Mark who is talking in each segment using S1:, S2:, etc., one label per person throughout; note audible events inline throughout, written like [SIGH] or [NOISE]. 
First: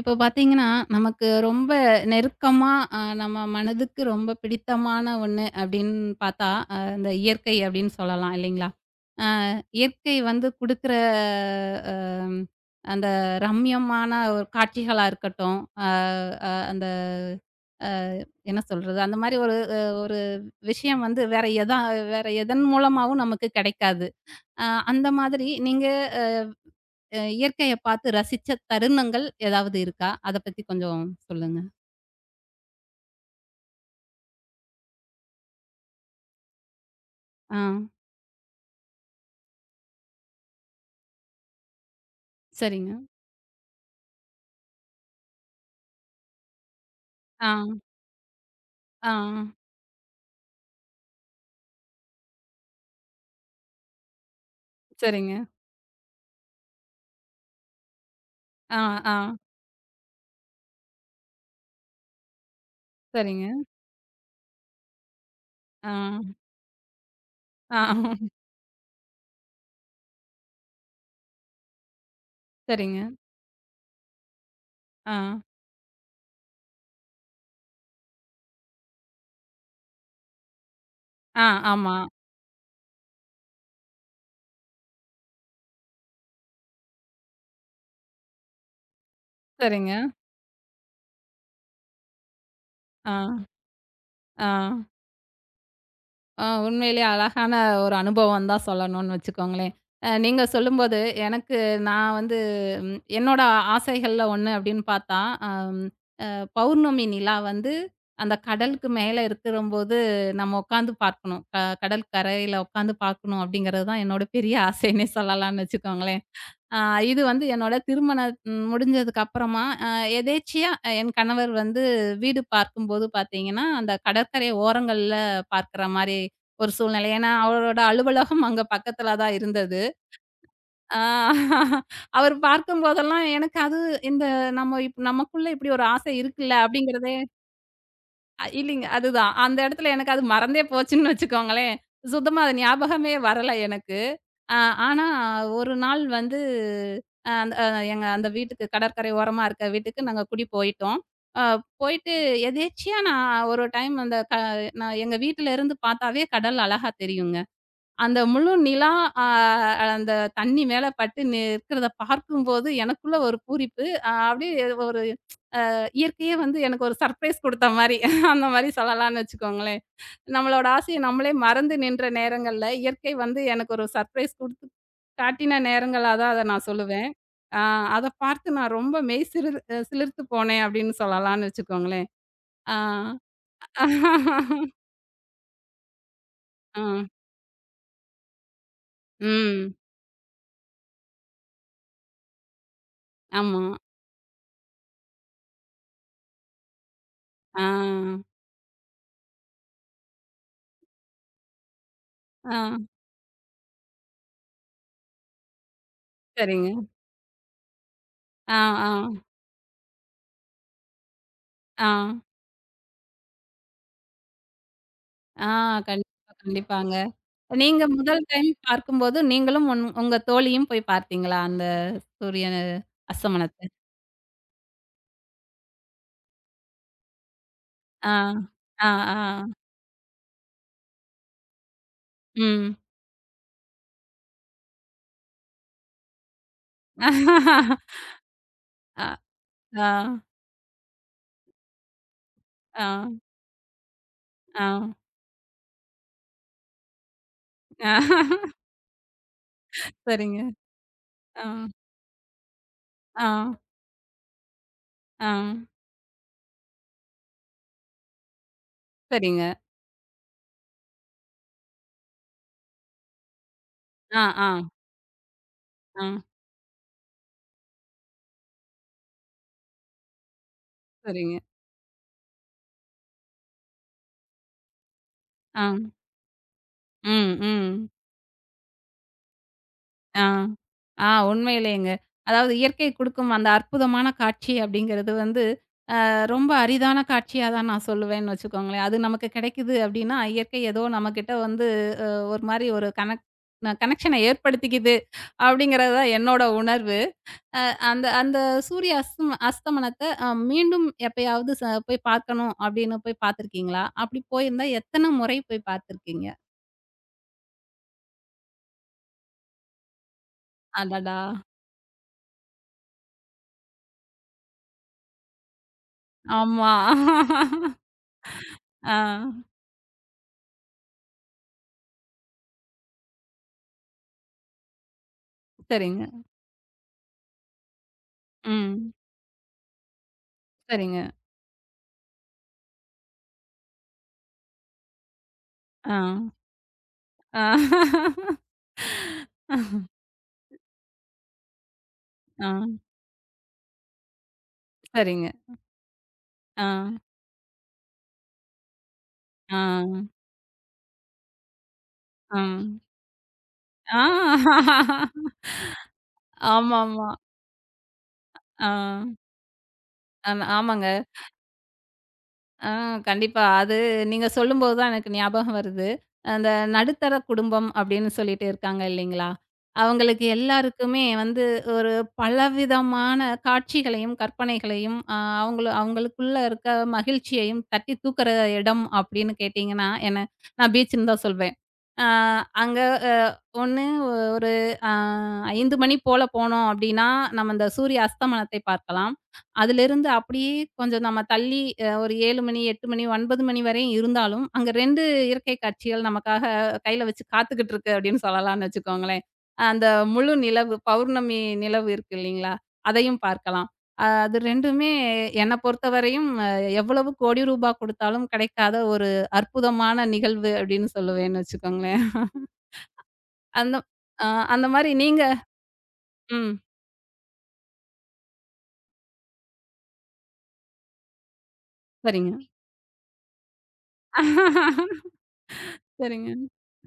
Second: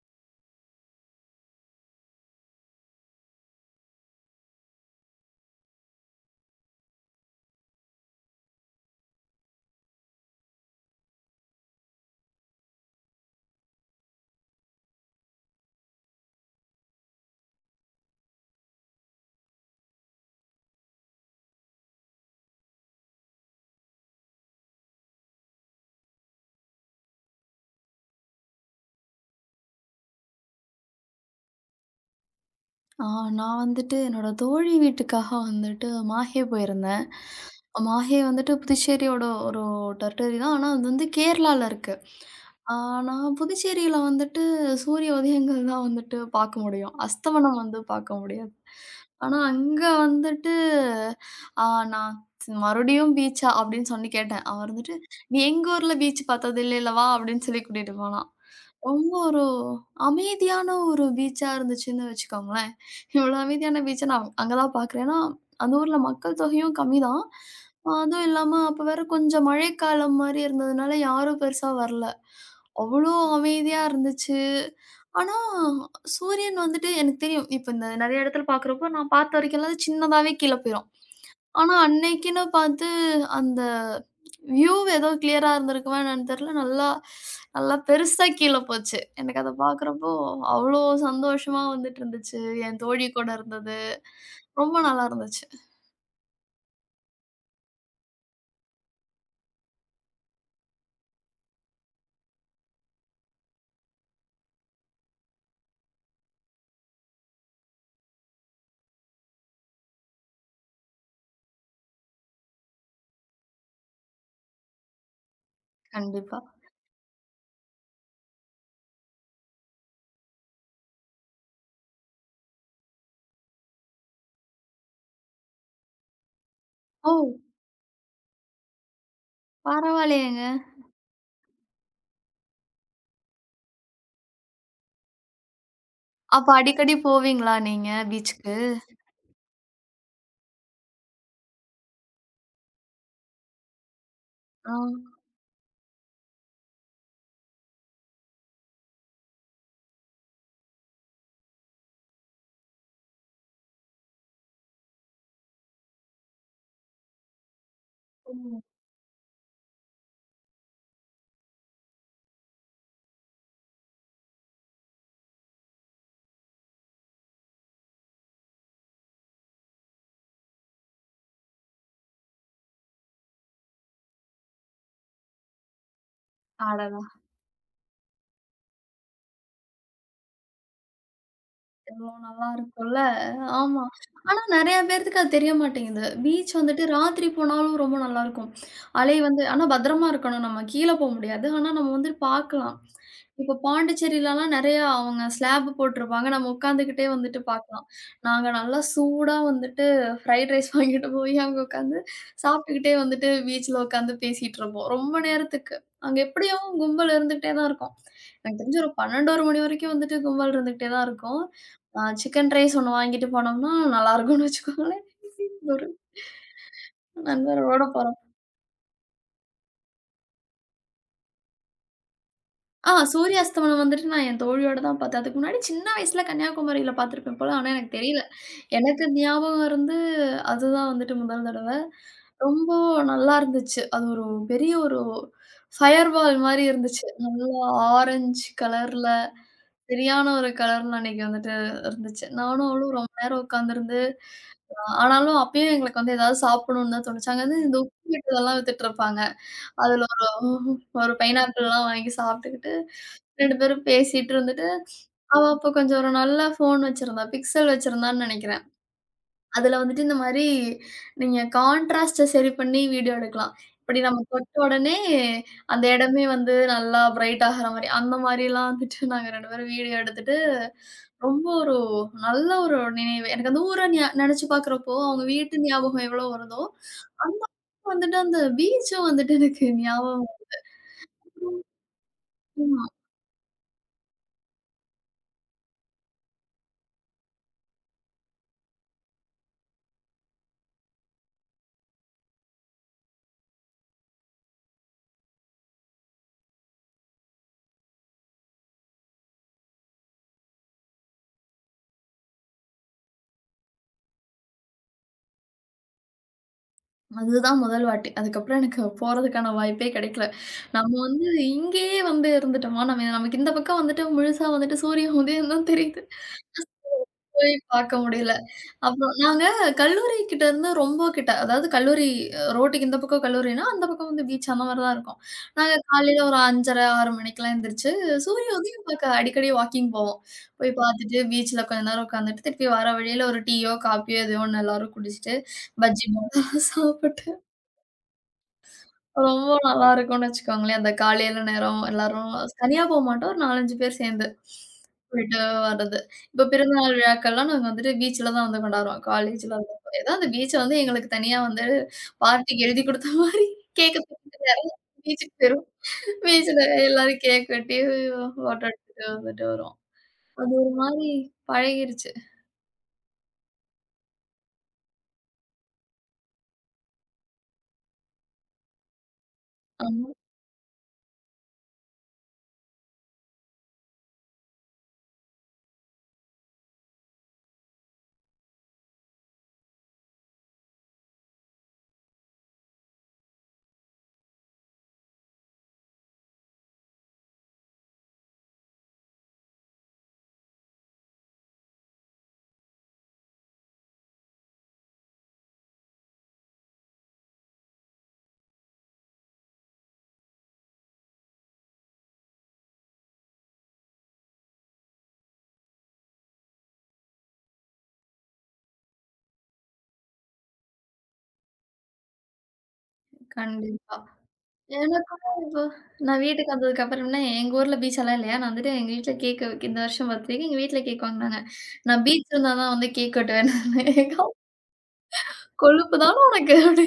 S1: இப்போ பார்த்தீங்கன்னா, நமக்கு ரொம்ப நெருக்கமா நம்ம மனதுக்கு ரொம்ப பிடித்தமான ஒண்ணு அப்படின்னு பார்த்தா, இந்த இயற்கை அப்படின்னு சொல்லலாம் இல்லைங்களா? அ இயற்கை வந்து குடுக்குற அ அந்த ரம்யமான ஒரு காட்சிகளா இருக்கட்டும், அ அ அந்த அ என்ன சொல்றது? அந்த மாரி ஒரு ஒரு விஷயம் வந்து வேற எதன் மூலமாவும் நமக்கு கிடைக்காது. அந்த மாதிரி நீங்க அ அ இயற்கைய பார்த்து ரசிச்ச தருணங்கள் ஏதாவது இருக்கா? அத பத்தி கொஞ்சம் சொல்லுங்க.
S2: ஆ நான் வந்துட்டு என்னோட தோழி வீட்டுக்காக வந்துட்டு மாஹே போயிருந்தேன்.
S1: ஆ.
S2: மாஹே வந்துட்டு புதுச்சேரியோட ஒரு டெரிட்டரி தான். ஆனா, அது வந்து கேரளால இருக்கு. ஆ
S1: சரிங்க.
S2: நான் புதுச்சேரியில வந்துட்டு சூரிய உதயங்கள் தான் வந்துட்டு பார்க்க முடியும்.
S1: ஆ,
S2: அஸ்தமனம் வந்து பார்க்க முடியாது.
S1: ஆ,
S2: ஆனா, அங்க வந்துட்டு ஆ நான் மறுபடியும் பீச்சா? அப்படின்னு சொல்லி கேட்டேன். அவன் வந்துட்டு,
S1: சரிங்க.
S2: "நீ எங்க ஊர்ல பீச் பார்த்தது இல்லைல வா" அப்படின்னு சொல்லி கூட்டிட்டு போனான்.
S1: ஆ, ஆ,
S2: ரொம்ப ஒரு அமைதியான ஒரு பீச்சா இருந்துச்சுன்னு வச்சுக்கோங்களேன். இவ்வளோ
S1: சரிங்க.
S2: அமைதியான பீச்ச நான் அங்க தான் பார்க்குறேன். ஏன்னா, அந்த
S1: ஆ,
S2: ஊர்ல மக்கள் தொகையும் கம்மி தான்.
S1: ஆ,
S2: அதுவும் இல்லாம அப்ப வேற கொஞ்சம் மழைக்காலம் மாரி இருந்ததுனால யாரும் பெருசா வரல.
S1: சரிங்க.
S2: அவ்வளோ அமைதியா இருந்துச்சு.
S1: ஆ,
S2: ஆனா, சூரியன் வந்துட்டு எனக்கு தெரியும். இப்ப இந்த நெறைய இடத்துல பார்க்குறப்போ நான் பார்த்த வரைக்கும்லாம் அது சின்னதாவே கீழ போயிரும்.
S1: ஆ,
S2: ஆனா,
S1: ஆமா.
S2: அன்னைக்குன்னு பாத்து அந்த வியூ ஏதோ கிளியரா இருந்திருக்குமா என்னன்னு தெரியல. நல்லா நல்லா பெருசா கீழ போச்சு. எனக்கு அத
S1: சரிங்க.
S2: பாக்குறப்போ, அவ்ளோ சந்தோஷமா வந்துட்டு இருந்துச்சு. என் தோழி
S1: ஆ,
S2: கூட இருந்தது.
S1: ஆ,
S2: ரொம்ப நல்லா இருந்துச்சு.
S1: ஆ உண்மையிலேயே அழகான ஒரு அனுபவம் தான் சொல்லணும்னு வச்சுக்கோங்களேன். நீங்க சொல்லும்போது எனக்கு நான் வந்து என்னோட ஆசைகள்ல ஒண்ணு அப்படின்னு பார்த்தா, அம் பௌர்ணமி நிலா வந்து அந்த கடலுக்கு மேல இருக்குறம்போது, நம்ம உட்காந்து பார்க்கணும். கடல் கரையில உட்காந்து பார்க்கணும் அப்படிங்கிறது தான் என்னோட பெரிய ஆசைன்னே சொல்லலாம்னு வச்சுக்கோங்களேன்.
S2: கண்டிப்பா.
S1: அ இது வந்து என்னோட திருமணம் முடிஞ்சதுக்கு அப்புறமா, எதேர்ச்சியா என் கணவர் வந்து வீடு பார்க்கும்போது பார்த்தீங்கன்னா, அந்த கடற்கரை ஓரங்கள்ல பார்க்குற மாரி ஒரு சூழ்நிலை.
S2: ஓ!
S1: ஏன்னா, அவரோட அலுவலகம் அங்க பக்கத்துல தான் இருந்தது.
S2: பரவாயில்லையேங்க.
S1: அ அவர் பார்க்கும்போதெல்லாம் எனக்கு அது இந்த நம்ம இப் நமக்குள்ள இப்படி ஒரு ஆசை
S2: அப்ப
S1: இருக்குல்ல
S2: அடிக்கடி
S1: அப்படிங்கிறதே
S2: போவீங்களா நீங்க பீச்சுக்கு?
S1: இல்லீங்க. அதுதான். அந்த இடத்துல எனக்கு அது மறந்தே போச்சுன்னு வச்சுக்கோங்களேன். சுத்தமா அது ஞாபகமே வரல எனக்கு. அ
S2: ஆ.
S1: ஆனா ஒரு நாள் வந்து அ அந்த அ எங்க அந்த வீட்டுக்கு கடற்கரை ஓரமா இருக்க வீட்டுக்கு நாங்க குடி போயிட்டோம். அ போயிட்டு எதேர்ச்சியா நான் ஒரு டைம் அந்த க நான் எங்க வீட்ல இருந்து பார்த்தாவே கடல் அழகா தெரியுங்க. அந்த
S2: ஓ!
S1: முழு நிலா அ அந்த தண்ணி மேல பட்டு நிற்கிறத பார்க்கும்போது எனக்குள்ள ஒரு பூரிப்பு. அப்படியே ஒரு இயற்கையே வந்து எனக்கு ஒரு சர்ப்ரைஸ் குடுத்த மாரி. அந்த மாரி சொல்லலாம்னு வச்சுக்கோங்களேன். நம்மளோட ஆசைய நம்மளே மறந்து நின்ற நேரங்கள்ல, இயற்கை வந்து எனக்கு ஒரு சர்ப்ரைஸ் குடுத்து காட்டின நேரங்களா தான் அத நான்
S2: அடடா!
S1: சொல்லுவேன். ஆ அத பார்த்து நான் ரொம்ப மெய் சிறு அ சிலிர்த்து போனேன் அப்படின்னு சொல்லலாம்னு வச்சுக்கோங்களேன்.
S2: எவ்ளோ நல்லா
S1: ஆ.
S2: இருக்கும்ல. ஆமா. ஆனா நெறைய பேத்துக்கு அது தெரிய மாட்டேங்குது. பீச்
S1: ஆ.
S2: வந்துட்டு ராத்திரி போனாலும் ரொம்ப நல்லாருக்கும். அலை வந்து ஆனா
S1: ம்.
S2: பத்திரமா இருக்கணும். நம்ம கீழ போ முடியாது. ஆனா நம்ம வந்து பார்க்கலாம். இப்ப
S1: ஆமா.
S2: பாண்டிச்சேரிலலாம் நெறையா அவங்க ஸ்லாப் போட்டுருப்பாங்க. நம்ம உட்காந்துக்கிட்டே வந்துட்டு
S1: ஆ.
S2: பார்க்கலாம். நாங்க நல்லா சூடா வந்துட்டு ஃப்ரைட் ரைஸ் வாங்கிட்டு போய் அங்க உட்காந்து
S1: ஆ.
S2: சாப்பிட்டுக்கிட்டே வந்துட்டு பீச்ல உட்காந்து பேசிட்டு இருப்போம். ரொம்ப நேரத்துக்கு. அங்க எப்படியும்
S1: சரிங்க.
S2: கும்பல் இருந்துகிட்டே தான் இருக்கும்.
S1: ஆ,
S2: எனக்கு தெரிஞ்சு
S1: ஆ,
S2: ஒரு 12, 1 மணி வரைக்கும் வந்துட்டு கும்பல் இருந்துகிட்டே தான் இருக்கும்.
S1: ஆ,
S2: ஆ சிக்கன் ரைஸ் ஒண்ணு வாங்கிட்டு போனோம்னா, நல்லாருக்கும்னு வச்சுக்கோங்களேன்.
S1: ஆ.
S2: [LAUGHS] ஒரு
S1: கண்டிப்பா, கண்டிப்பாங்க.
S2: நண்பரோட
S1: நீங்க
S2: போறோம்.
S1: முதல் டைம் பார்க்கும்போது, நீங்களும் உங்க தோழியும் போய் பார்த்தீங்களா? அந்த சூரிய
S2: ஆ சூரிய
S1: அஸ்தமனத்த?
S2: அஸ்தமனம் வந்துட்டு நான் என் தோழியோட தான் பார்த்தேன். அதுக்கு முன்னாடி சின்ன வயசுல கன்னியாகுமரியில பார்த்துருப்பேன் போல. ஆனா எனக்கு
S1: ஆ,
S2: தெரியல.
S1: ஆ,
S2: எனக்கு
S1: ஆ,
S2: ஞாபகம் இருந்து அதுதான் வந்துட்டு முதல் தடவ. ரொம்ப
S1: ம்.
S2: நல்லா இருந்துச்சு. அது ஒரு பெரிய ஒரு ஃபயர் பால் மாரி இருந்துச்சு. நல்லா
S1: [LAUGHS]
S2: ஆரஞ்சு
S1: அ,
S2: கலர்ல
S1: ஆ,
S2: சரியான ஒரு கலர்ன்னு அன்னைக்கு வந்துட்டு இருந்துச்சு. நானும்
S1: ஆ,
S2: அவளும் ரொம்ப நேரம் உட்காந்துருந்து,
S1: ஆ,
S2: ஆனாலும் அப்பயும் எங்களுக்கு வந்து ஏதாவது சாப்பிடணும்னு தான் தோணுச்சு. அங்க வந்து இந்த
S1: ஆ.
S2: உப்பு விட்டதெல்லாம் வித்துட்டுருப்பாங்க. அதுல ஒரு
S1: சரிங்க.
S2: ஒரு
S1: ஆ,
S2: பைனாப்பிள்லாம் வாங்கி சாப்பிட்டுக்கிட்டு,
S1: ஆ,
S2: 2 பேரும் பேசிட்டு இருந்துட்டு,
S1: ஆ,
S2: அவ அப்ப கொஞ்சம் ஒரு நல்ல ஃபோன் வச்சிருந்தா. பிக்சல் வச்சிருந்தான்னு நெனைக்கிறேன்.
S1: சரிங்க.
S2: அதுல வந்துட்டு இந்த மாரி நீங்க கான்ட்ராஸ்ட்ட சரி பண்ணி வீடியோ எடுக்கலாம். இப்படி நம்ம
S1: ஆ, ஆ,
S2: தொட்ட உடனே அந்த
S1: ஆ,
S2: இடமே வந்து நல்லா பிரைட் ஆகுற மாரி, அந்த மாரிலாம் வந்துட்டு நாங்க 2 பேரும் வீடியோ எடுத்துட்டு
S1: சரிங்க.
S2: ரொம்ப ஒரு நல்ல ஒரு நினைவு. எனக்கு அந்த ஊர ஞா நெனச்சு பார்க்குறப்போ, அவங்க
S1: ஆ,
S2: வீட்டு ஞாபகம் எவ்வளோ வருதோ,
S1: ம்,
S2: அங்க
S1: ம்,
S2: வந்துட்டு அந்த பீச்சும் வந்துட்டு எனக்கு
S1: ஆ,
S2: ஞாபகம் வருது.
S1: ஆ, உண்மையிலேங்க. அதாவது
S2: ஆமா.
S1: இயற்கை குடுக்கும் அந்த அற்புதமான காட்சி அப்படிங்கிறது வந்து ரொம்ப அரிதான காட்சியா தான் நான் சொல்லுவேன்னு வச்சுக்கோங்களேன். அது நமக்கு கிடைக்குது அப்டின்னா, இயற்கை ஏதோ நம்மகிட்ட வந்து அ ஒரு மாரி ஒரு கனெக்ஷன ஏற்படுத்திக்குது அப்டிங்கிறது தான் என்னோட உணர்வு. அந்த அந்த சூரிய அஸ்தம் அஸ்தமனத்த மீண்டும் எப்பயாவது போய் பார்க்கணும் அப்டின்னு போய் பார்த்துருக்கீங்களா? அப்டி போயிருந்தா எத்தன முறை போய் பார்த்துருக்கீங்க?
S2: அதுதான் முதல் வாட்டி. அதுக்கப்புறம் எனக்கு போறதுக்கான வாய்ப்பே கெடைக்கல. நம்ம
S1: அடடா!
S2: வந்து இங்கேயே வந்து இருந்துட்டோமா, நம்ம நமக்கு இந்த பக்கம் வந்துட்டு முழுசா வந்துட்டு சூரிய உதயம் தான் தெரியுது.
S1: ஆமா.
S2: போய் பார்க்க முடியல.
S1: ஆ
S2: அப்புறம் நாங்க கல்லூரி கிட்ட இருந்து ரொம்ப கிட்ட. அதாவது கல்லூரி ரோட்டுக்கு இந்த பக்கம் கல்லூரினா, அந்த பக்கம் வந்து பீச் அந்த மாரி தான் இருக்கும். நாங்க
S1: சரிங்க.
S2: காலையில ஒரு 5:30, 6 மணிக்கெல்லாம் எந்திரிச்சு சூரிய உதயம்
S1: ம்.
S2: பாக்க அடிக்கடி வாக்கிங் போவோம். போய்
S1: சரிங்க.
S2: பாத்துட்டு பீச்ல கொஞ்ச நேரம் உக்காந்துட்டு, திருப்பி வர வழியில ஒரு டீயோ, காப்பியோ எதோ ஒண்ணு எல்லாரும் குடிச்சிட்டு,
S1: ஆ.
S2: பஜ்ஜி போண்டா சாப்பிட்டு
S1: ஆ.
S2: [LAUGHS] ரொம்ப நல்லா இருக்கும்னு வச்சுக்கோங்களேன். அந்த காலையில நேரம் எல்லாரும்
S1: ஆ.
S2: தனியா போமாட்டோம். ஒரு 4, 5 பேர் சேர்ந்து
S1: சரிங்க.
S2: போயிட்டு வர்றது. இப்ப
S1: ஆ.
S2: பிறந்தநாள் விழாக்கள்லாம் நாங்க வந்துட்டு பீச்ல தான் வந்து கொண்டாடுவோம். காலேஜ்ல
S1: ஆ.
S2: இருந்தப்போ. ஏதோ அந்த பீச்ச வந்து எங்களுக்கு தனியா வந்து
S1: ஆ.
S2: பார்ட்டிக்கு எழுதி குடுத்த மாரி கேக்க தூக்கிட்டு
S1: ஆ.
S2: எறங்கி பீச்சுக்கு போயிருவோம். பீச்ல
S1: ஆமாமா.
S2: எல்லாரும் கேக் வெட்டி ஃபோட்டோ
S1: ஆ.
S2: எடுத்துட்டு வந்துட்டு வருவோம்.
S1: ஆமா
S2: அது ஒரு
S1: ஆமாங்க.
S2: மாரி பழகிருச்சு.
S1: ஆ கண்டிப்பா. அது நீங்க சொல்லும்போது தான் எனக்கு ஞாபகம் வருது. அந்த நடுத்தர குடும்பம் அப்படின்னு சொல்லிட்டு இருக்காங்க இல்லைங்களா?
S2: ஆமா,
S1: அவங்களுக்கு எல்லாருக்குமே வந்து ஒரு பலவிதமான காட்சிகளையும், கற்பனைகளையும் அவங்களுக்குள்ள இருக்க மகிழ்ச்சியையும் தட்டி தூக்குற இடம் அப்படின்னு கேட்டீங்கன்னா, என்ன நான் பீச்சுன்னு தான் சொல்வேன். ஆ அங்க அ 1 ஒரு அ 5 மணி போல போனோம் அப்படின்னா, நம்ம அந்த சூரிய அஸ்தமனத்தை பார்க்கலாம். அதிலிருந்து அப்படியே கொஞ்சம் நம்ம தள்ளி ஒரு 7 மணி, 8 மணி, 9 மணி வரையும் இருந்தாலும், அங்க 2 இயற்கை காட்சிகள் நமக்காக கையில வச்சு காத்துக்கிட்டு இருக்கு அப்படின்னு சொல்லலாம்னு வச்சுக்கோங்களேன். அந்த முழு நிலவு, பௌர்ணமி நிலவு இருக்கு இல்லைங்களா? அதையும் பார்க்கலாம். அது 2மே என்ன பொறுத்தவரையும் எவ்வளவு கோடி ரூபா கொடுத்தாலும் கிடைக்காத ஒரு அற்புதமான நிகழ்வு அப்படின்னு சொல்லுவேன்னு வச்சுக்கோங்களேன். அந்த
S2: கண்டிப்பா.
S1: ஆ அந்த மாரி நீங்க
S2: எனக்குமே இப்போ நான் வீட்டுக்கு
S1: ம்.
S2: வந்ததுக்கு அப்புறம்னா, எங்க ஊர்ல பீச்செல்லாம் இல்லையா, நான் வந்துட்டு எங்க வீட்ல கேக் இந்த வருஷம் பர்த்டேக்கு எங்க வீட்ல கேக் வாங்குனாங்க. நான் பீச்
S1: சரிங்க.
S2: இருந்தா தான் வந்து கேக் வெட்டுவேன் நானு.
S1: [LAUGHS]
S2: கொழுப்பு தான
S1: சரிங்க.
S2: உனக்கு! அப்டி.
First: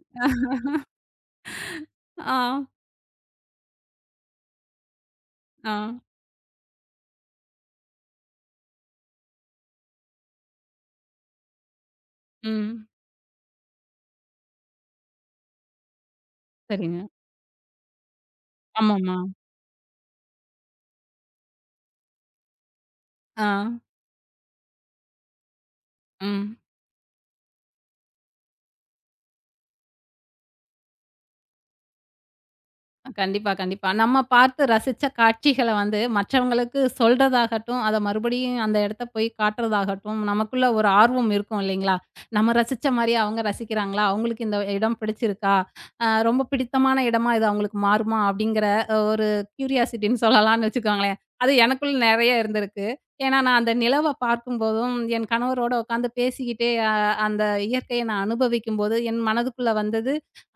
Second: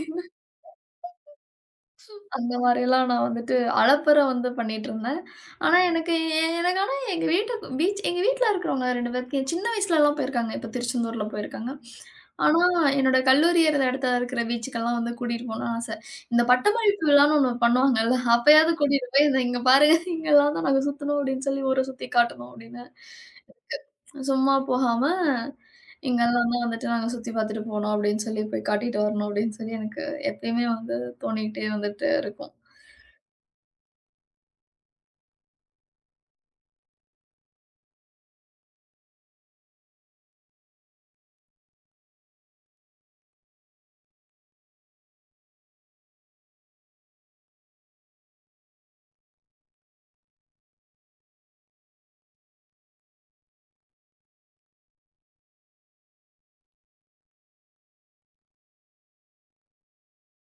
S1: ஆ,
S2: அந்த மாரியெல்லாம் நான் வந்துட்டு அலப்பற வந்து பண்ணிட்டுருந்தேன்.
S1: ஆ.
S2: ஆனா எனக்கு எனக்கு ஆனா எங்க வீட்டுக்கு பீச் எங்க வீட்ல இருக்கிறவங்க 2 பேருக்கு என் சின்ன வயசுலலாம் போயிருக்காங்க. இப்போ திருச்செந்தூர்ல போயிருக்காங்க. ஆனா
S1: ம்.
S2: என்னோட கல்லூரி இரு இடத்துல இருக்கிற பீச்சுக்கெல்லாம் வந்து கூட்டிட்டு போணும்னு ஆச. இந்த
S1: சரிங்க.
S2: பட்டமளிப்பு விழான்னு ஒண்ணு பண்ணுவாங்கல்ல, அப்பயாவது கூட்டிட்டு
S1: ஆமாமா.
S2: போய் இந்த இங்க பாருங்க இங்கெல்லாம் தான் நாங்க சுத்தணும் அப்படின்னு சொல்லி ஊர சுத்தி காட்டணும் அப்படின்னு.
S1: ஆ.
S2: சும்மா போகாம, இங்கெல்லாம்
S1: ம்.
S2: தான் வந்துட்டு நாங்க சுத்தி பார்த்துட்டு போனோம் அப்படின்னு சொல்லி போய் காட்டிட்டு வரணும் அப்படின்னு சொல்லி எனக்கு எப்பயுமே வந்து தோணிக்கிட்டே வந்துட்டு இருக்கும்.
S1: கண்டிப்பா, கண்டிப்பா. நம்ம பார்த்து ரசிச்ச காட்சிகள வந்து மற்றவங்களுக்கு சொல்றதாகட்டும், அத மறுபடியும் அந்த இடத்த போய் காட்டுறதாகட்டும், நமக்குள்ள ஒரு ஆர்வம் இருக்கும் இல்லைங்களா? நம்ம ரசிச்ச மாரி அவங்க ரசிக்கிறாங்களா? அவங்களுக்கு இந்த இடம் பிடிச்சிருக்கா? ரொம்ப பிடித்தமான இடமா இது அவங்களுக்கு மாறுமா? அப்படிங்கிற ஒரு கியூரியாசிட்டின்னு சொல்லலாம்னு வச்சுக்கோங்களேன். அது எனக்குள்ள நெறைய இருந்திருக்கு. ஏன்னா, நான் அந்த நிலவ பார்க்கும்போதும், என் கணவரோட உட்காந்து பேசிக்கிட்டே அந்த இயற்கையை நான் அனுபவிக்கும்போது, என் மனதுக்குள்ள வந்தது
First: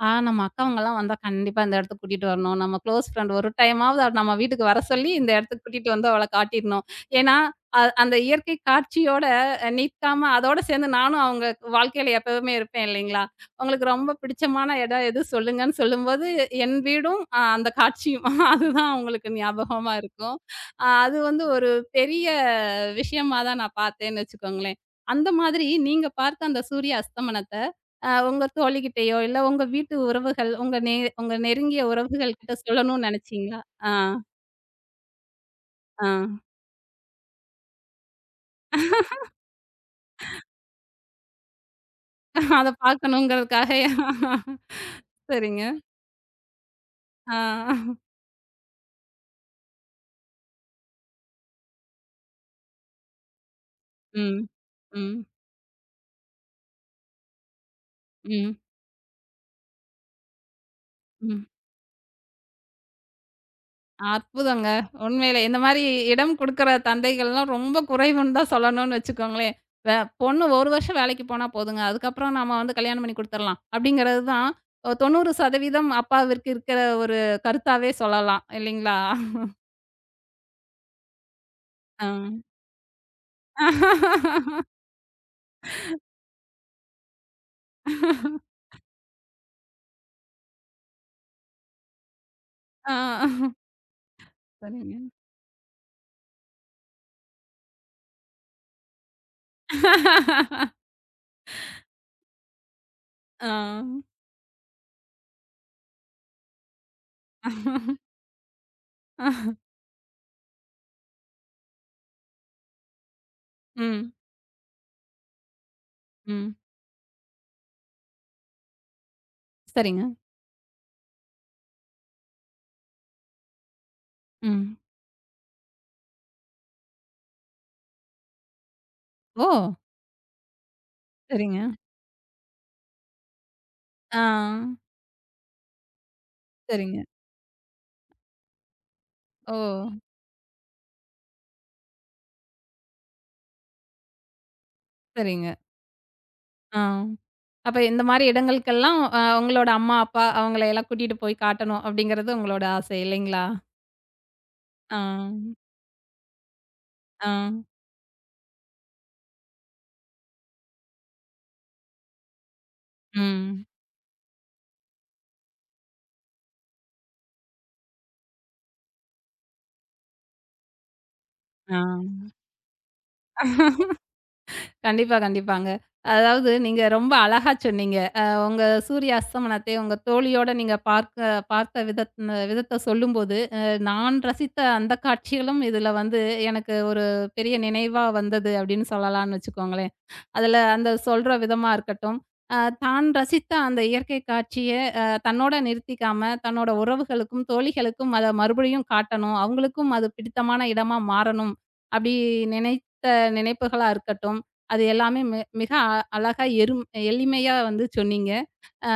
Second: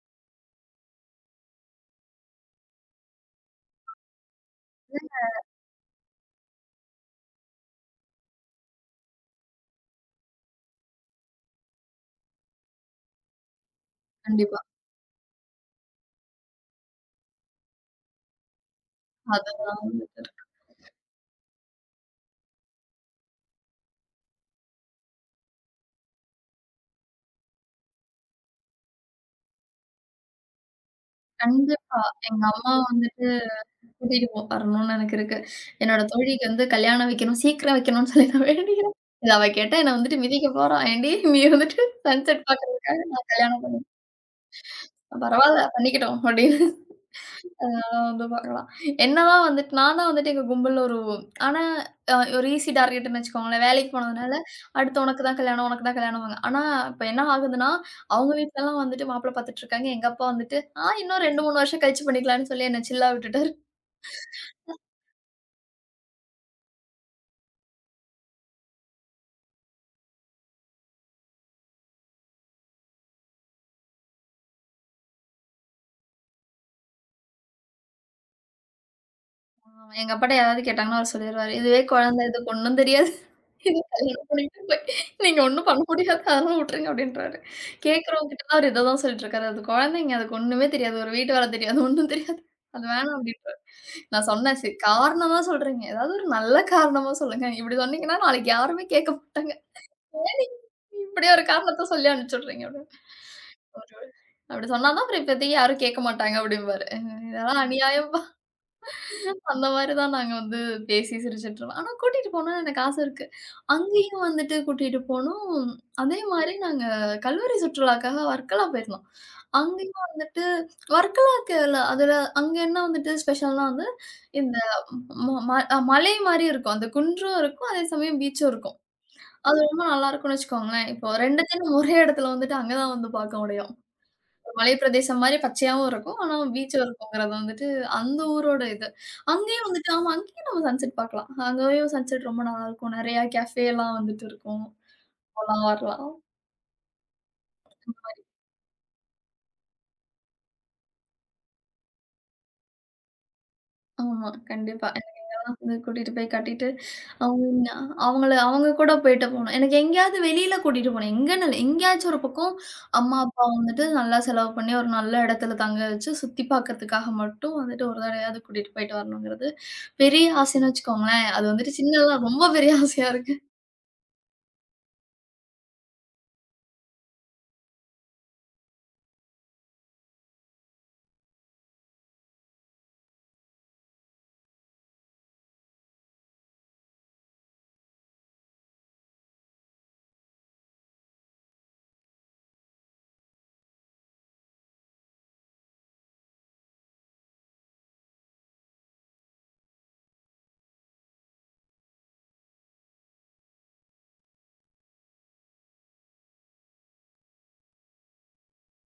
S1: ஆ நம்ம அக்காவங்கலாம் வந்தா கண்டிப்பா இந்த இடத்துக்கு கூட்டிட்டு வரணும். நம்ம க்ளோஸ் ஃப்ரெண்ட் ஒரு டைமாவது அவ நம்ம வீட்டுக்கு வர சொல்லி இந்த இடத்துக்கு கூட்டிட்டு வந்து அவள காட்டிடணும். ஏன்னா, அந்த இயற்கை காட்சியோட நிற்காம அதோட சேர்ந்து நானும் அவங்க வாழ்க்கையில எப்பவுமே இருப்பேன் இல்லைங்களா? உங்களுக்கு ரொம்ப
S2: கண்டிப்பா.
S1: பிடிச்சமான இடம் எது சொல்லுங்கன்னு சொல்லும்போது, என் வீடும் அந்த காட்சியும் [LAUGHS] அதுதான் அவங்களுக்கு
S2: அதுதான்
S1: ஞாபகமா
S2: வந்துட்டு.
S1: இருக்கும். அது வந்து ஒரு பெரிய விஷயமா தான் நான் பார்த்தேன்னு வச்சுக்கோங்களேன். அந்த மாதிரி நீங்க பார்த்த அந்த சூரிய அஸ்தமனத்த உங்க தோழிகிட்டயோ, இல்ல உங்க வீட்டு உறவுகள், உங்க நெருங்கிய
S2: கண்டிப்பா.
S1: உறவுகள்
S2: எங்க
S1: கிட்ட
S2: அம்மா
S1: சொல்லணும்னு
S2: வந்துட்டு
S1: நெனச்சீங்களா? ஆ,
S2: கூட்டிட்டு போ வரணும்னு எனக்கு இருக்கு. என்னோட
S1: ஆ.
S2: தோழிக்கு வந்து கல்யாணம் வைக்கணும், சீக்கிரம் வைக்கணும்னு சொல்லி நான் வேண்டிக்கிறேன். இத அவ கேட்டா என்ன வந்துட்டு மிதிக்க போறா. "ஏன்டி நீ வந்துட்டு சன்செட்
S1: [LAUGHS] அத
S2: பார்க்கறதுக்காக நான் கல்யாணம்
S1: பாக்கணுங்கிறதுக்காக
S2: பண்ண பரவால்ல
S1: சரிங்க.
S2: பண்ணிக்கிட்டோம்" அப்படின்னு. ஆ
S1: ஆ.
S2: வந்து பார்க்கலாம். என்னதான் வந்துட்டு நான் தான் வந்துட்டு எங்க கும்பல்ல ஒரு ஆனா ஒரு ஈஸி டார்கெட்ன்னு வச்சுக்கோங்களேன். வேலைக்கு போனதுனால,
S1: ம்.
S2: அடுத்து
S1: ம்.
S2: உனக்கு தான் கல்யாணம், உனக்கு தான் கல்யாணம்பாங்க. ஆனா இப்ப என்ன ஆகுதுன்னா, அவங்க
S1: ம்.
S2: வீட்லலாம் வந்துட்டு மாப்பிள்ளை பார்த்துட்டு இருக்காங்க. எங்க அப்பா வந்துட்டு, ஆ இன்னும் 2,
S1: ம்.
S2: 3 வருஷம் கழிச்சு பண்ணிக்கலாம்ன்னு சொல்லி என்ன சில்லா விட்டுட்டு
S1: அற்புதங்க. உண்மையிலே இந்த மாரி இடம் குடுக்குற தந்தைகள்லாம் ரொம்ப குறைவுன்னு தான் சொல்லணும்னு வச்சுக்கோங்களேன். வே பொண்ணு 1 வருஷம் வேலைக்கு போனா போதுங்க. அதுக்கப்புறம் நாம வந்து கல்யாணம் பண்ணி குடுத்துரலாம். அப்படிங்கிறது தான் 90% அப்பாவிற்கு இருக்கிற ஒரு கருத்தாவே சொல்லலாம். இல்லைங்களா?
S2: ஆமா. எங்க அப்பாட்ட யாராவது கேட்டாங்கன்னா, அவரு சொல்லிருவாரு. இதுவே
S1: ஆ.
S2: குழந்தை, இதுக்கு ஒண்ணும் தெரியாது. இது கல்யாணம் பண்ணிட்டு போய் நீங்க ஒண்ணும் பண்ண முடியாது. அதெல்லாம் விட்டுருங்க அப்டின்றாரு. கேட்கிறவங்ககிட்டலாம் அவரு இத தான் சொல்லிட்டு இருக்காரு. அது குழந்தைங்க, அதுக்கு ஒண்ணுமே தெரியாது. ஒரு வீட்டு வேல தெரியாது. ஒண்ணும் தெரியாது. அது
S1: ஆ.
S2: வேணாம் அப்டின்றாரு. நான் சொன்னேன், சரி
S1: சரிங்க.
S2: காரணமா சொல்றீங்க. ஏதாவது ஒரு நல்ல காரணமா சொல்லுங்க. இப்டி சொன்னீங்கன்னா, நாளைக்கு யாருமே கேட்க மாட்டாங்க. ஏன் நீங்க இப்டி ஒரு காரணத்த சொல்லி அனுப்பிச்சுடுறீங்க அப்டின்னு.
S1: ஆ.
S2: அவரு அப்டி சொன்னா தான் அப்புறம் இப்போதைக்கு யாரும் கேட்க மாட்டாங்க அப்டிம்பாரு. இதெல்லாம் அநியாயம். அந்த மாரி தான் நாங்க வந்து பேசி சிரிச்சுட்டுருப்போம். ஆனா கூட்டிட்டு போணும்னு எனக்கு ஆசை இருக்கு.
S1: ம்,
S2: அங்கேயும் வந்துட்டு கூட்டிட்டு போனோம். அதே
S1: ம்.
S2: மாரி நாங்க கல்லூரி சுற்றுலாக்காக வர்க்கலா போயிருந்தோம்.
S1: சரிங்க.
S2: அங்கேயும் வந்துட்டு வர்க்கலாக்கு இல்ல அதுல அங்க என்ன வந்துட்டு ஸ்பெஷல்னா வந்து இந்த
S1: ம்.
S2: ம ம அ மலை மாரி இருக்கும். அந்த குன்றும் இருக்கும். அதே சமயம் பீச்சும் இருக்கும்.
S1: ஓ!
S2: அது ரொம்ப நல்லா இருக்கும்னு வச்சுக்கோங்களேன். இப்போ
S1: சரிங்க.
S2: 2த்தையும் நம்ம ஒரே இடத்துல வந்துட்டு அங்க தான் வந்து பார்க்க முடியும்.
S1: ஆ.
S2: மலை பிரதேசம் மாரி பச்சையாவும் இருக்கும். ஆனா பீச்சும்
S1: சரிங்க.
S2: இருக்குங்கிறது வந்துட்டு அந்த ஊரோட இது.
S1: ஓ!
S2: அங்கேயும் வந்துட்டு ஆமா அங்கேயும் நம்ம சன்செட் பார்க்கலாம். அங்கேயும் சன்செட் ரொம்ப நல்லாருக்கும். நெறையா கேஃபேலாம் வந்துட்டு இருக்கும்.
S1: சரிங்க.
S2: போலாம் வரலாம்.
S1: ஆ. அப்ப இந்த மாரி இடங்களுக்கெல்லாம் உங்களோட அம்மா, அப்பா அவங்கள எல்லாம் கூட்டிட்டு போய் காட்டணும் அப்படிங்கிறது உங்களோட ஆசை இல்லைங்களா?
S2: ஆமா, கண்டிப்பா.
S1: ஆ,
S2: வந்து கூட்டிட்டு போய் கட்டிட்டு,
S1: ஆ,
S2: அவங்க அவங்கள அவங்க கூட போயிட்டு போனோம். எனக்கு எங்கேயாவது வெளியில கூட்டிட்டு போனேன். எங்கன்னு இல்ல. எங்கேயாச்சும் ஒரு பக்கம் அம்மா, அப்பா
S1: ம்,
S2: வந்துட்டு நல்லா செலவு பண்ணி ஒரு நல்ல இடத்துல தங்க வச்சு சுத்தி பார்க்கறதுக்காக மட்டும் வந்துட்டு ஒரு தடவையாவது கூட்டிட்டு போயிட்டு வரணுங்கிறது பெரிய ஆசைன்னு வச்சுக்கோங்களேன். அது வந்துட்டு
S1: ஆ.
S2: சின்னதா ரொம்ப பெரிய ஆசையா இருக்கு.
S1: கண்டிப்பா, கண்டிப்பாங்க. அதாவது நீங்க ரொம்ப அழகா சொன்னீங்க. உங்க சூரிய அஸ்தமனத்தை உங்க தோழியோட நீங்க பார்த்த விதத்த சொல்லும்போது, நான் ரசித்த அந்த காட்சிகளும் இதுல வந்து எனக்கு ஒரு பெரிய நினைவா வந்தது அப்படின்னு சொல்லலாம்னு வச்சுக்கோங்களேன். அதில அந்த சொல்ற விதமா இருக்கட்டும், அ தான் ரசித்த அந்த இயற்கை காட்சிய தன்னோட நிறுத்திக்காம, தன்னோட உறவுகளுக்கும், தோழிகளுக்கும் அத மறுபடியும் காட்டணும். அவங்களுக்கும் அது பிடித்தமான இடமா மாறணும். அப்படி நினைத்த நினைப்புகளா இருக்கட்டும். அது எல்லாமே மிக அழகா எளிமையா வந்து சொன்னீங்க.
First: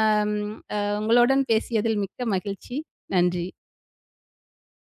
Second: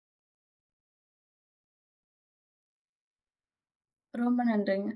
S1: அம் உங்களுடன் பேசியதில் மிக்க மகிழ்ச்சி. நன்றி.
S2: ரொம்ப நன்றிங்க.